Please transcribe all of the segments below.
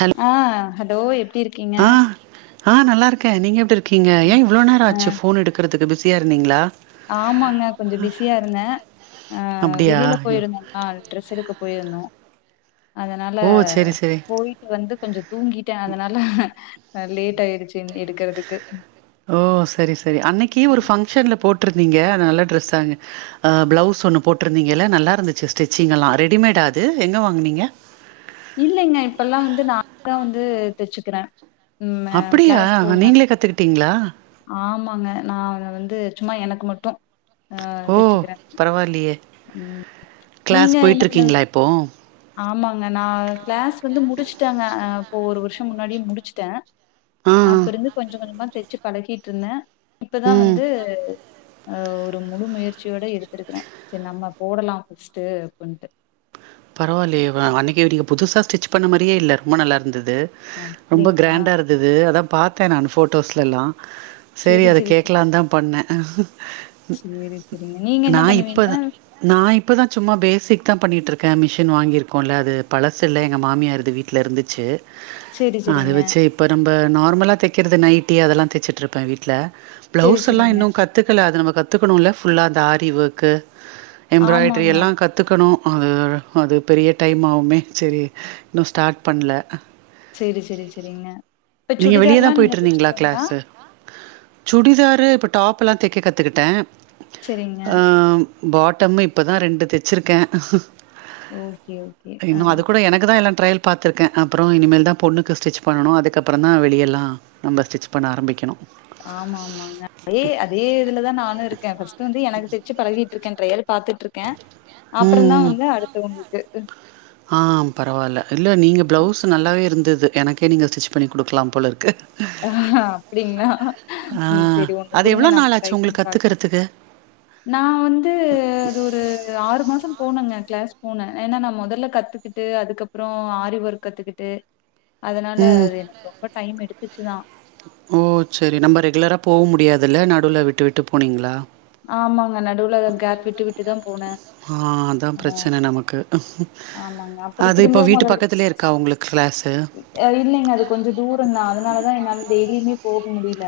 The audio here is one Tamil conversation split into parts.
ஹலோ ஆ ஹலோ எப்டி இருக்கீங்க ஆ ஆ நல்லாருக்கே நீங்க எபடி இருக்கீங்க ஏ இவ்ளோ நேர அ ஆச்சு போன் எடுக்கறதுக்கு பிஸியா இருந்தீங்களா ஆமாங்க கொஞ்ச பிஸியா இருந்தே ஆ அப்டியா வெளியில போயிருந்தங் ஆ ட்ரெஸ் எடுக்க போயிருந்தோ அதனால ஓ செரி செரி போய்ட்டு வந்து கொஞ்ச தூங்கிட்டே அதனால லேட் ஆயிடுச்சு எடுக்கறதுக்கு ஓ சரி சரி அன்னைக்கு ஒரு பங்க்ஷன்ல போட் ருந்தீங்க நல்ல டிரெஸ்ஸாங்க ஆ ப்ளவுஸ் ஒன்னு போட்டிருந்தீங்கல்ல நல்லா இருந்துச்சு ஸ்டிச்சிங்க் எல்லாமன ரெடிமேடா அது எங்க வாங்கனீங்க இல்லைங்க இப்பெல்லா வந்து நா தா வந்து தச்சுக்கிறே ம் அ அப்படியா கிளாஸ் போவே நீங்களே கத்துகிட்டீங்களா ஆமாங்க நா அத வந்து சும்மா எனக்கு மட்டு ஆ ஓ தச்சுக்கிறே ம் க்ளாஸ் போய்ட்ருக்கீங்களா இப்போ ஆமாங்க நா கிளாஸ் வந்து முடுச்சுட்டேங்க அ இப்போ ஒரு வருஷோ முன்னாடியே முடுச்சுட்டே ஆ அப்ப இருந்து கொஞ்ச கொஞ்சமா தச்சு பழகிட்டு இருந்தே இப்பதா ம் வந்து ஆ ஒரு முழு முயற்சியோட எடுத்துருக்கிறே செர் நம்ம போடலா ஃபர்ஸ்ட்டு அப்புண்டு பரவால்லயே வ அன்னக்கி நீங்க புதுசா ஸ்டிச் பண்ண மாரியே இல்ல ரொம்ப நல்லா இருந்தது ரொம்ப அப்டிங்களா கிராண்டா இரு ந்தது அதா பாத்தே நானு போட்டோஸ்லல்லா செரி அத கேக்கலான் தா பண்ணே செரி செரிங்க நீங்க என்ன நா பண்ணுவீங்க இப்பதா நா இப்பதா சும்மா பேசிக் தா பண்ணிட்ருக் கே மிஷின் வாங்கிருக்கோல அது பழசு இல்ல எங்க மாமியார் இது வீட்ல இருந்துச்சு செரி அது செரிங்க வச்சே இப்ப நம்ப நார்மலா தைக்கிறது நைட்டி அதல்லா தச்சுட்ருப்பே வீட்ல செரி பிளவுஸ் எல்லா செரிங்க இன்னு கத் கத்துக்கல அத நம்ம கத்துக்கணு இல்ல ஃபுல்லா இந்த ஆரி ஒர்க்கு எம்ராய்டரி ஆமாங்க எல்லா கத்து கத்துக்கணு அது அது பெரிய டைம் ஆவுமே சரி இன்னு ஸ்டார்ட் பண்ல செரி செரி செரிங்க இப்ப நீங்க வெளிய சுடிதார்ல்லா தான் நீங்க போயிட்ருந்தீங்களா தச்சுருவீங்களா கிளாஸு சுடிதாரு இப்ப டாப்பல்லா தக்க கத்துக்கிட்டே செரிங்க அ பாட்டம்மு இப்ப தா ரெண்டு தச்சுருக்கே ஓகே ஓ இன்னு அது கூட எனக்கு தா எல்லா ட்ரைல் பாத்ருக்கே அப்பறோ இனிமேல் தா பொண்ணுக்கு ஸ்டிச் பண்ணணு அதுக்கப்பறந் தா வெளியலா நம்ப ஸ்டிச் பண்ண ஆரம்பிக்கணு ஆமா ஆமாங்க அதே அதே இதுலதா நானு இருக்கே ஃபர்ஸ்ட்டு வந்து எனக்கு தச்சு பழகிட்டு இருக்கே ட்ரையல் பாத்துட்ருக் கே அப்பறந் தா ம் வந்து அடுத்தவுங்களுக்கு ஆ பரவால்ல இல்ல நீங்க ப்ளவுஸ் நல்லாவே இருந்தது எனக்கே நீங்க ஸ்டிச் பண்ணி குடுக்கலா போல இருக்கு அப்டிங்களா ஆ ம் சரி ஒண்ணு அது குடுங்க எவ்ளோ நம்ம ட்ரை நாளாச்சு பண்ணி உங்களுக்கு பாக்கலா கத்துக்கறதுக்கு நா வந்து அது ஒரு ஆறு மாசோ போனங்க கிளாஸ் போனே ஏனா நா மொதல்ல கத்து கிட்டு அதுக்கப்பறோ ஆரி ஒர்க் கத்துக்கிட்டு [inaudible] அதுனால ம் அது எனக்கு ரொம்ப டைம் எடுத்துச்சு தா ஓ செரி நம்ம ரெகுலராக போக முடியாதுல்ல நடுல விட்டு விட்டு போனீங்ளா ஆமாங்க நடூல கேப் விட்டு விட்டுதா போனே ஆ அதா பிரச்சன நமக்கு ஆமாங்க. அப்புறம் அது இப்ப திரும்பவும் வீட்டு முதல் பக்கத்துலயே இருக்கா உங்களுக் கிளாஸு அ இல்லைங்க அது கொஞ்சோ தூரந்தா அதுனாலதா என்னால டெய்லியுமே போக முடில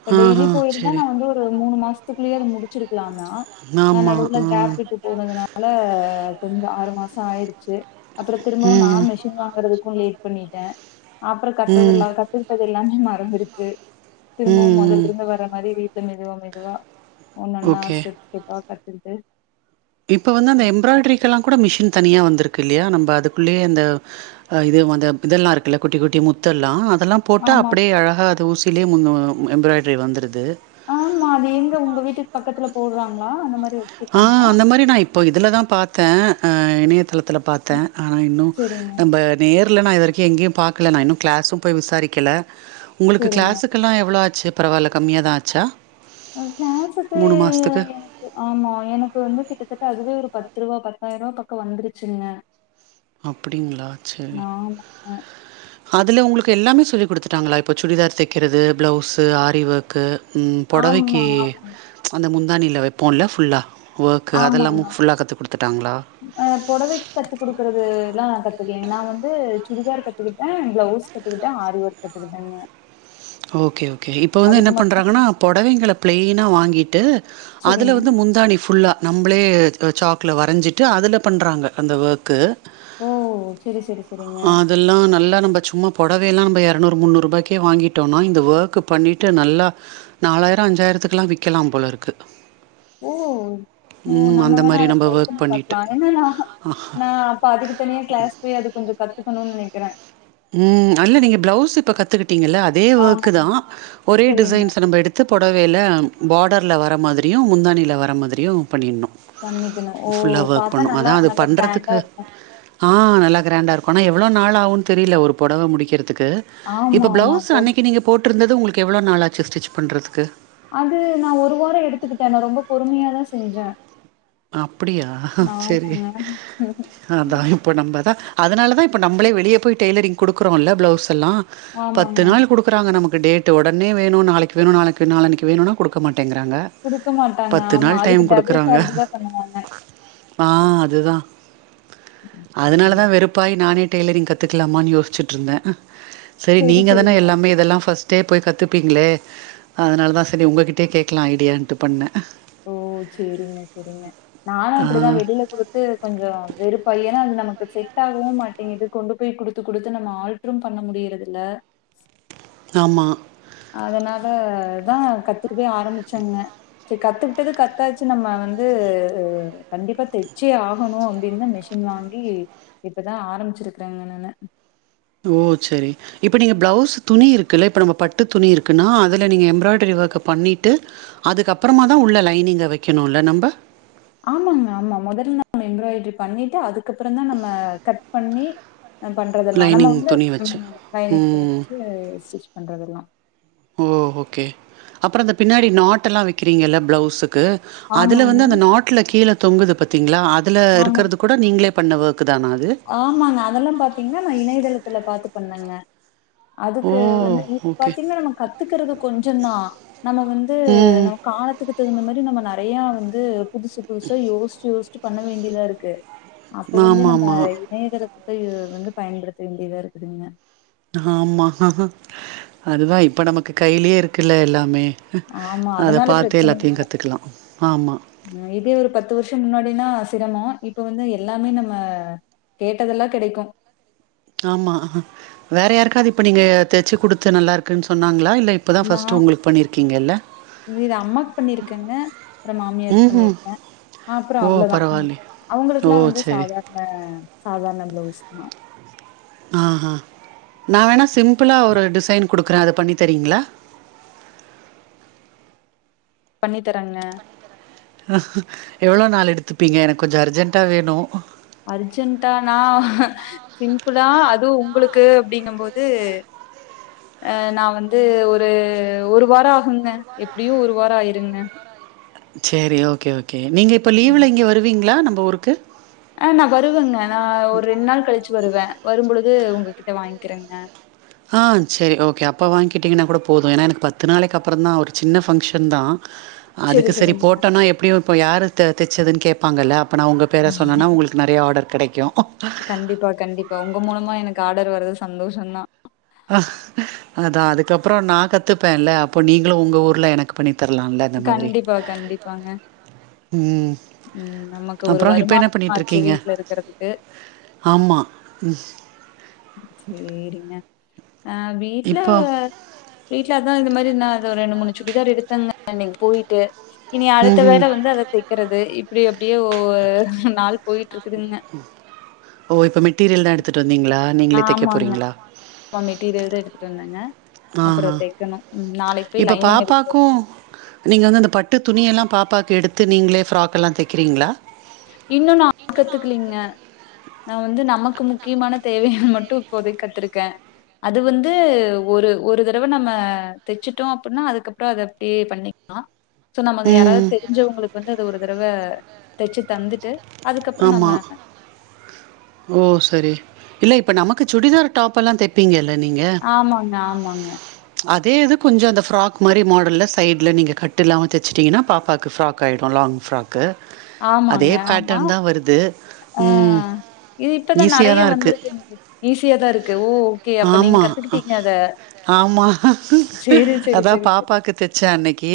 இப்ப ஆ டெய்லி ஆ போயிருந்தா சரி நா வந்து ஒரு மூணு மாசத்துக்குள்ளயே அது முடுச்சுருக்கலாந் தா நா ஆமா நடுவுல ஆ கேப் விட்டு போனதுனால கொஞ்சோ ஆறு மாசோ ஆயிருச்சு அப்பறோ திரும்பவு நா ம் ம் மிஷின் வாங் குறதுக்கு லேட் பண்ணிட்டே அப்பறோ ம் கத்ததெல்லா கத்துக்கிட்டது எல்லாமே மறந்துருச்சு திரும்பவு ம் மொதல்ல இருந்து வர்ற மாரி வீட்ல மெதுவா மெதுவா ஒன்னொன்னா ஓகே ஸ்டேப் ஸ்டெப்பா கத்துரு இப்ப வந்து அந்த எம்ப்ராய்டரிக்கல்லா கூட மிஷின் தனியா வந்திருக்கு இல்லயா நம்ப அதுக்குள்ளயே அந்த அ இது வந்த இதல்லா இருக்குல்ல குட்டி குட்டி முத்தல்லா அதல்லா போட்டா ஆமா அப்டியே அழகா அது ஊசியிலயே மு முன் எம்ராய்டரி வந்துடுது ஆமா அது எங்க உங்க வீட்டுக்கு பக்கத்துல போடுறாங்களா அந்த மாரி ஆ வச்சிருக்காங்களா அந்த மாரி நா இப்போ இதில தான் பாத்தேன் இணையதளத்திலப் பாத்தேன் ஆனா இன்னும் செரிங்க நம்ப நேர்ல நான் இதுவரைகும் எங்கேயும் பாக்ல இன்னும் கிளாஸும் போய் விசாரிக்கல உங்களுக்கு செரிங்க கிளாஸுக் கெல்லாம் எவ்ளோ ஆச்சு பரவால கம்மியா தா ஆச்சா ஒரு கிளாஸ்க்கு மாசத்துக்கு? ஆமா எனக்கு வந்து கிட்டத்தட்ட அதுவே ஒரு பத்து ரூபா பத்தாயிர ரூபா பக்கம் வந்துருச்சுங்க அப்டிங்களா செரி ஆமாங்க அதுல உங்களுக்கு எல்லாமே சொல்லி கொடுத்துட்டாங்களா இப்போ சுடிதார் தைக்கிறது ப்ளவுஸு ஆரி ஒர்க்கு ம் ஆமா பொடவைக்கு ஆமா அந்த முந்தாணியில வைப்போம்ல ஃபுல்லா ஒர்க்கு ஆமாங்க அதெல்லாமும் ஃபுல்லா கத்துக் குடுத்துட்டாங்களா அ பொடவைக் கத்து குடுக்கறது எல்லா கத்துக்கலே நா வந்து சுடிதார் கத்துக்கிட்டேன் பிளவுஸ் கத்துகிட்டேன் ஆரி ஓர்க் கத்துகிட்டேங்க ஓகே ஓகே இப்போ வந்து என்ன மட்டும் பண்ணுறாங்கனா பொடவைங்கள ப்ளெயினா வாங்கிட்டு அதுல செரிங்க வந்து முந்தாணி ஃபுல்லா நம்புளே ஜாக்குல வரஞ்சிட்டு அதுல பண்ணுறாங்க அந்த ஒர்க்கு ஓ செரி செரி செரிங்க இதெல்லாம் நல்லா நம்ப சும்மா பொடவயெல்லாம் நம்ம எரநூறு முன்னூறு ரூபாய்க்கே வாங்கிட் ட்டோம்னா இந்த ஒர்க் பண்ணிட்டு நல்லா நாலாயிரம் அஞ்சாயிரத்துக்கலா விக்கலாம் போல இருக்கு ஓ ம் நம்ம அந்த வேணா மாரி அத நம்ம ட்ரை ஒர்க் பண்ணி பண்ணிட்டு. பாக்கலாம் என்னனா நா இப்ப அதுக்கு தனியா கிளாஸ் போய்அத கொஞ்ச கத்துகுணும்னு நெனைக்கிறேன் ம் அல்ல நீங்க பிளவுஸ் இப்ப கத்துக்கிட்டீங்கல்ல அதே ஒர்க்கு ஆமாங்க தான் ஒரே செரிங்க டிசைன்ஸ் நம்ம எடுத் த்து புடவையில பார்டர்ல வர மாதிரியும் முந்தாணியில வர மாதிரியும் பண்ணிட்ணும் பண்ணிக்கணு ஓ ஃபுல்லா ஒர்க் பாத்தா பண்ணு நல்லா அதா அது நல்லா கிராண்டா பண்றதுக்கு இருக்கு ஆ நல்லா க்ராண்டா இருக்கும் ஆனா எவ்ளோ நாள் ஆவும்ன்னு தெரியல ஒரு பொடவ முடிக்கிறதுக்கு ஆமா இப்ப ஆமா ப்ளவுஸ் அப்போ அன்னைக்கு நீங்க போட்டிருந்தது உங்களுக்கு எவ்ளோ நாள் ஆச்சு ஸ்டிச் பண்றதுக்கு அது நா ஒரு வாரம் எடுத்துக்கிட்டேன் ந ரொம்ப பொறுமையாதான் செஞ்சேன் அப்டியா சரி அதான் ப்ப நம்மதான் அதனால தா இப்ப நம்மளே வெளிய போய் டெ்லரிங் குடுக்றோம்ல்ல பிளவுஸ் எல்லாம் பத்து ஆமாங்க நாள் குடுக் குறாங்க நமக்கு டேட்டு ஒடனே வேணும் நாளைக்கு வேணும் நாளைக்கு நாளான்னைக் வேணுனா கொடுக்க மாட்டேங்கிறாங்க குடுக்க மாட்டாங்க பத்து ஆமா நாள் அதுக்கு டைம் டபுள் குடுக்குறாங்க சார்ஜ் தான் பண்ணுவாங்க ஆ அதுதான் சேரி அதனாலதான் வெறுப் பாயி நானே டெய்லரிங் கத்துக்கலாமான்னு யோசிச்சட்டு இருந்தேன் சரி சேரி நீங்க செரிங்க தானே எல்லாமே இதெல்லாம் பஸ்ட் ஸ்டே போய் கத்துப்பீங்களே அதனால தான் சரி உங்ககிட்ட கேட்கலாம் ஐடியான்ட்டு பண்னேன் ஓ சேரிங்க செரிங்க நானும் ஆ அப்டிதா வெளியில குடு த்து கொஞ்சம் வெறுப்பாயி ஏன்னா அது நமக்கு செட் ஆகவும் மாட்டேங்குது கொண்டு போய் குடுத்து குடுத்து நம்ம ஆள் ம் பண்ண முடியறத இல்ல ஆமா அதனாலதான் கத்துக்கவே ஆரம்பிச்சங்க சரி கத்துக்கிட்டது கத்தாச்சு நம்ம வந்து கண்டிப்பா தெச்சே ஆகணும் அப்டின்னுதா மெஷி ன் வாங்கி இப்பதான் ஆரம்பிச்சிருக்கறேங்க நானு ஓ செரி இப்ப நீங்க பிளவுஸ் துணி இருக்குல்ல இப்ப நம்ம பட்டு துணி இருக்குன்னா அதுல நீங்க எம்ப்ராய்டரி ஒர்க்க பண்ணிட்டு அதுக்கப்புறமா தான் உள்ள லைனிங்க வைக்கணும்ல நம்ம ஆமாங்க ஆமா முதல்ல நம்ம எம்ப்ராய்டரி பண்ணிட்டு அதுக்கப்புறம் தான் நம்ம கட் பண்ணி பண்றதெல்லாம் நம்ம லைனிங் உள்ள துணி உ வச்சு. லைனிங் துணி ம். வச்சு ஸ்டிச் பண்றதெல்லாம் ஓ ஓகே அப்புறம் இந்த பின்னாடி நாட்டெல்லாம் வைக்கிறீங்கல்ல ப்ளவுஸுக்கு அதுல ஆமாங்க, வந்து அந்த நாட்ல கீழ தொங்குது பத்தீங்களா அதுல ஆமா. இருக்கிறதுக் கூட நீங்களே பண்ண ஒர்க்கு தான அது ஆமாங்க அதெல்லாம் பாத்தீங்கன்னா நா இணையதளத்துல பாத்து பண்ணங்க ஓ! அதுக்கு வந்து இப்ப ஓகே. பாத்தீங்கன்னா நம்ம கத்துக்கிறது கொஞ்சம் தான் நம்ம வந்து ம். நம்ம காலத்துக்கு தகுந்த மாதிரி நம்ம நிறைய வந்து புதுசு புதுசா யோசிச்சு யோசிச்சு பண்ண வேண்டியதா இருக்கு அப்ப வந்து நம்ம ஆமாமா. இணையத்தளத்த வந்து பயன்படுத்த வேண்டியதா இருக்குதுங்க ஆமா அதுதான் இப்ப நமக்கு கையிலயே இருக்குல்ல எல்லாமே ஆமா, அத அதனால பாத்தே பிரச்சனை எல்லாத்தையும் இல்ல. கத்துக்கலாம் ஆமா இதே ஒரு பத்து வருஷம் முன்னாடினா சிரமம் இப்ப வந்து எல்லாமே நம்ம கேட்டதெல்லாம் கிடைக்கும் ஆமா வேற யாருக்காவது இப்ப நீங்க தச்சு குடுத்து நல்லா இருக்குன் சொன்னாங்களா இல்ல இப் இப்ப தான் ஃபர்ஸ்டு உங்களுக்கு பண்ணிருக்கீங்க இல்ல இ இது அம்மாக்கு பண்ணிருக்கேங்க அப்புறம் மாமியாருக்கு ம்ஹும் பண்ணிருக்கேன் அப்புறம் ஓ அவ்வளோதான் உம் பரவாயில்லே ஓ அவுங்களுக்கெல்லாம் வந்து சரி சாதாரண சாதாரண ப்ளவுஸ் தான் அ ஆ நா வேணா சிம்பிளா ஒரு டிசைன் குடுக்குறேன் அத பண்ணி தரீங்களா பண்ணி தரேங்க எவ்ளோ நாள் எடுத்துப்பீங்க எனக்கு கொஞ்சம் அர்ஜென்ட்டா வேணும் அர்ஜென்டானா சிம்பிளா அதுவும் உங்களுக்கு அப்படிங்க போது அ நா வந்து ஒரு ஒரு வாரம் ஆகுங்க எப்படியும் ஒரு வாரம் ஆயிருங்க சேரி ஓகே ஓகே நீங்க இப்ப லீவ்ல இங்க வருவீங்களா நம்ம ஊருக்கு ஆ நான் வருவேங்க நான் ஒரு ரெண்டு நாள் கழிச்சு வருவேன் வரும் பொழுது உங்ககிட்ட வாங்கிக்கிறேங்க ஆ சரி ஓகே அப்போ வாங்கிட்டிங்கன்னா கூட போதும் ஏனா எனக்கு பத்து நாளைக்கு அப்புற தான் ஒரு சின்ன ஃபங்க்ஷன் தான் ஆஹ்ஹ் செரி அதுக்கு சரி செரிங்க போட்டோனா எப்படியும் இப்போ யார் தைச்சதுன் கேப்பாங்கல்ல அப்போ நா உங்க பேரை சொன்னேன்னா உங்களுக்கு நிறைய ஆர்டர் கிடைக்கும் கண்டிப்பா கண்டிப்பா உங்க மூலமா எனக்கு ஆர்டர் வர்றது சந்தோஷம்தான் அதான் அதுக்கப்புறம் நா கத்துப்பேன்ல்ல அப்போ நீங்களும் உங்க ஊர்ல எனக்கு பண்ணிதரலாம்ல அந்த மாதிரி கண்டிப்பா கண்டிப்பாங்க உம் ம் நமக்கு ஒரு அப்புறம் இப்ப என்ன வருமானம் பண்ணிட்டு ஆச்சு இருக்கீங்க வீட்ல இருக்கறதுக்கு ஆமா சேரிங்க அ வீட்டுல இப்போ வீட்டுல அதான் இந்த மாதிரி என்னா அத ஒரு ரெண்டு மூணு சுடிதார் எடுத்தங்க இன்னைக்கு போயிட்டு இனி அடுத்த ம்ஹ்ம். வேளை வந்து அத தைக்கறது இப்படி அப்படியே ஒவ்வோர் நாள் போயிட்டு இருக்குதுங்க ஓ இப்போ மெட்டீரியல் தான் எடுத்துட்டு வந்தீங்களா நீங்களே தைக்க போறீங்களா ஆ மெட்டீரியல் தா எடுத்துட்டு வந்தேங்க அப்புறம் ஆஹா. தைக்கணும் ம் நாளைக்கு போய் லைனிங் எடுத்து ஆ நீங்க வந்து அந்த பட்டு துணியெல்லாம் பாப்பாக்கு எடுத்து நீங்களே ஃப்ராக் எல்லாம் தைக்கிறீங்களா இன்னும் நா கத்துக்கலீங்க நான் வந்து நமக்கு முக்கியமான தேவைகள் மட்டும் இப்போதைக்கு கத்திருக்கேன் அது வந்து ஒரு ஒரு தடவ நம்ம தச்சுட்டோ அப்டின்னா அதுக்கப்பறோ அத அப்டியே பண்ணி ஆ சோ நம்ம அங்க யாராவது ம். தெரிஞ்சவங்களுக்கு வந்து அத ஒரு தடவ தைச்சு தந்துட்டு அதுக்கப்றோ ஆமா நம்ம ஓ செரி இல்ல இப்ப நமக்கு சுடிதார் டாப் எல்லா தைப் பீங்களே நீங்க ஆமாங்க ஆமா ஆமாங்க அதே இது கொஞ்சோ அந்த ஃப்ராக் மாரி மாடல்ல சைடில நீங்க கட்டு இல்லாம தைச்சுட்டீங்கன்னா பாப்பாக்கு ஃப்ராக் காயிடு லாங் ஃப்ராக்கு அதே ஆமாங்க. ஆமா. பேட்டர்ன் தா வருது ஆ ம். இது இப்பதா ஈஸியா நெறைய தான் இருக்கு. வந்திருக்கு ஈஸியாதா இருக்கு ஊ கே அப்ப நீங்க ஆமா கத்துக்கிட்டீங்க அத ஆமா சரி, சரி, அதா சரி, சரி. பாப்பாக்கு தச்ச அன்னைக்கு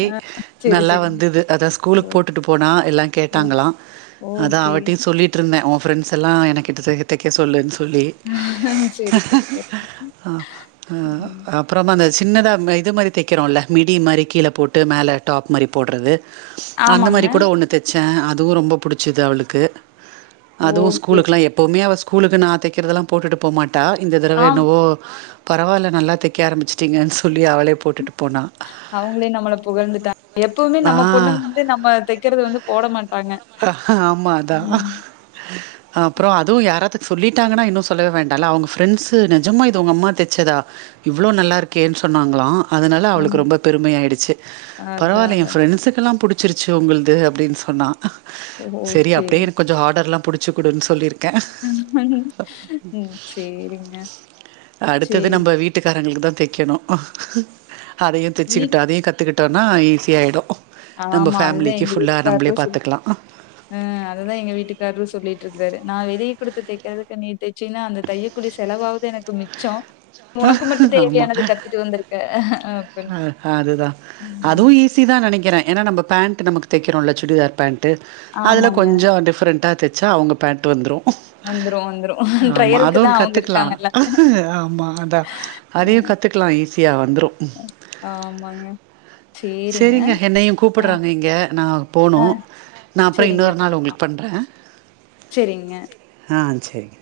சரி, நல்லா சரிங்க. வந்தது அதா ஸ்கூ ஓ! ஸ்கூலுக்கு போட்டுட்டு போனா எல்லா ஓ! கேட்டாங்களா அதா ஓகே. அவட்டையு சொல்லிட் விட்டுருந்தே உன் ஃப்ரெண்ட்ஸ் எல்லா என கிட்ட கிட்ட தைக்க சொல்லுன்னு சொல்லி ஆ செரி செரி செரி ஆ அ அப்பறமா அந்த சின்னதா இது மாரி தைக்கிறோல மிடி மாரி கீழ போட்டு மேல டாப் மாரி போட்றது அந்த ஆமாங்க. மாரி கூட ஒன்னு தச்சே அதுவு ரொம்ப புடிச்சிது அவளுக்கு அதுவு ஓகே. ஸ்கூலுக்கு எல்லா எப்பவுமே அவ ஸ்குலுக்கு நா தைக்கிறதெல்லா போட்டுட்டு போமாட்டா இந்த தடவ ஆம். ஓ பரவாயில்ல நல்லா தைக்க ஆரம்பிச்சுட்டீங்கன்னு சொல்லி அவளே போட்டுட்டு போனா அவங்களே நம்மள புகழ்ந்துட்டாங்க எப்பவுமே நம்ம நான் பொண்ணுங்க வந்து நம்ம தைக்கறது வந்து போட மாட்டாங்க அ ஆமா அதா ம். அப்றோ அதுவு யாராது சொல்லிட்டாங்கன்னா இன்னு சொல்லவே வேண்டால்ல அவங்க பிரரெண்ட்ஸ் இ நிஜமா இது உங்க அம்மா தச்சதா இவ்ளோ நல்லா இருக்கேன்னு சொன்னாங்களா அதனால ஆமா. அவளுக்கு ரெம்ப பெருமைையா ஆகிடுச்சு அதான், பரவாயில்ல என் அதான். ஃப்ரெண்ட்ஸுக்கெல்லா பிடிச் சிரிச்சு உங்களது அப்படினு சொன்னா ஓ! செரி அப்டியே சரிங்க. எனக்கு கொஞ்சோ ஆர்டர்லா புடிச்சு குடுன்னு சொல்லியிருக்கே [unintelligible] ம் சேரிங்க அடுத்தது நம்ம வீட்டுக்காரங்களுக்கு தா தைக்கணு அதையு வீட் தச்சிக்கிட்டு அதயு கத்துக்கிட்டோனா ஈஸியாயிடு நம்ம ஆமா. அதுதான் ஃபேமிலிக்கு ஃபுல்லா நம்மளே பார்த்துக்கலா ஆ அததா எங்க வீட்டுக்காரரு சொல்லிட்டு இருக்காரு நா வெளியே குடுத்த தைக்கறதுக்கு நீ தை ச்சீனா அந்த தையக்கூலி செலவாவது எனக்கு மிச்சோ உனக்கு மட்டு தேவையானது கத்துட்டு வந்திரு ஆ ஆ அதுதா அதுவு ஈஸி தா நெனைக்கிறே ஏன்னா நம்ப பேண்ட் நமக்கு தைக்கிறோல்ல சுடிதார் பேண்ட் ட்டு அதில ஆமாங்க கொஞ்சோ டிஃப்ரெண்ட்டா தைச்சா அவங்க பேண்ட் வந்துரு வந்துரு வந்துரு ஆமா ட்ரையலுக்கு அதுவு தா அவங்க கத்துக்கலா இருக்காங்கல்ல ஆ ஆமா அதா அ அதையு கத்துக் லா ஈஸியா வந்துரு ஆமாங்க சேரிங்க செரிங்க என்னைய ஆ கூப்பிட்றாங்க இங்க நா போனு ஆ நா அப்றோ இன்னொரு நாள் உங்களுக்கு பண்றே செரிங்க ஆ செரிங்க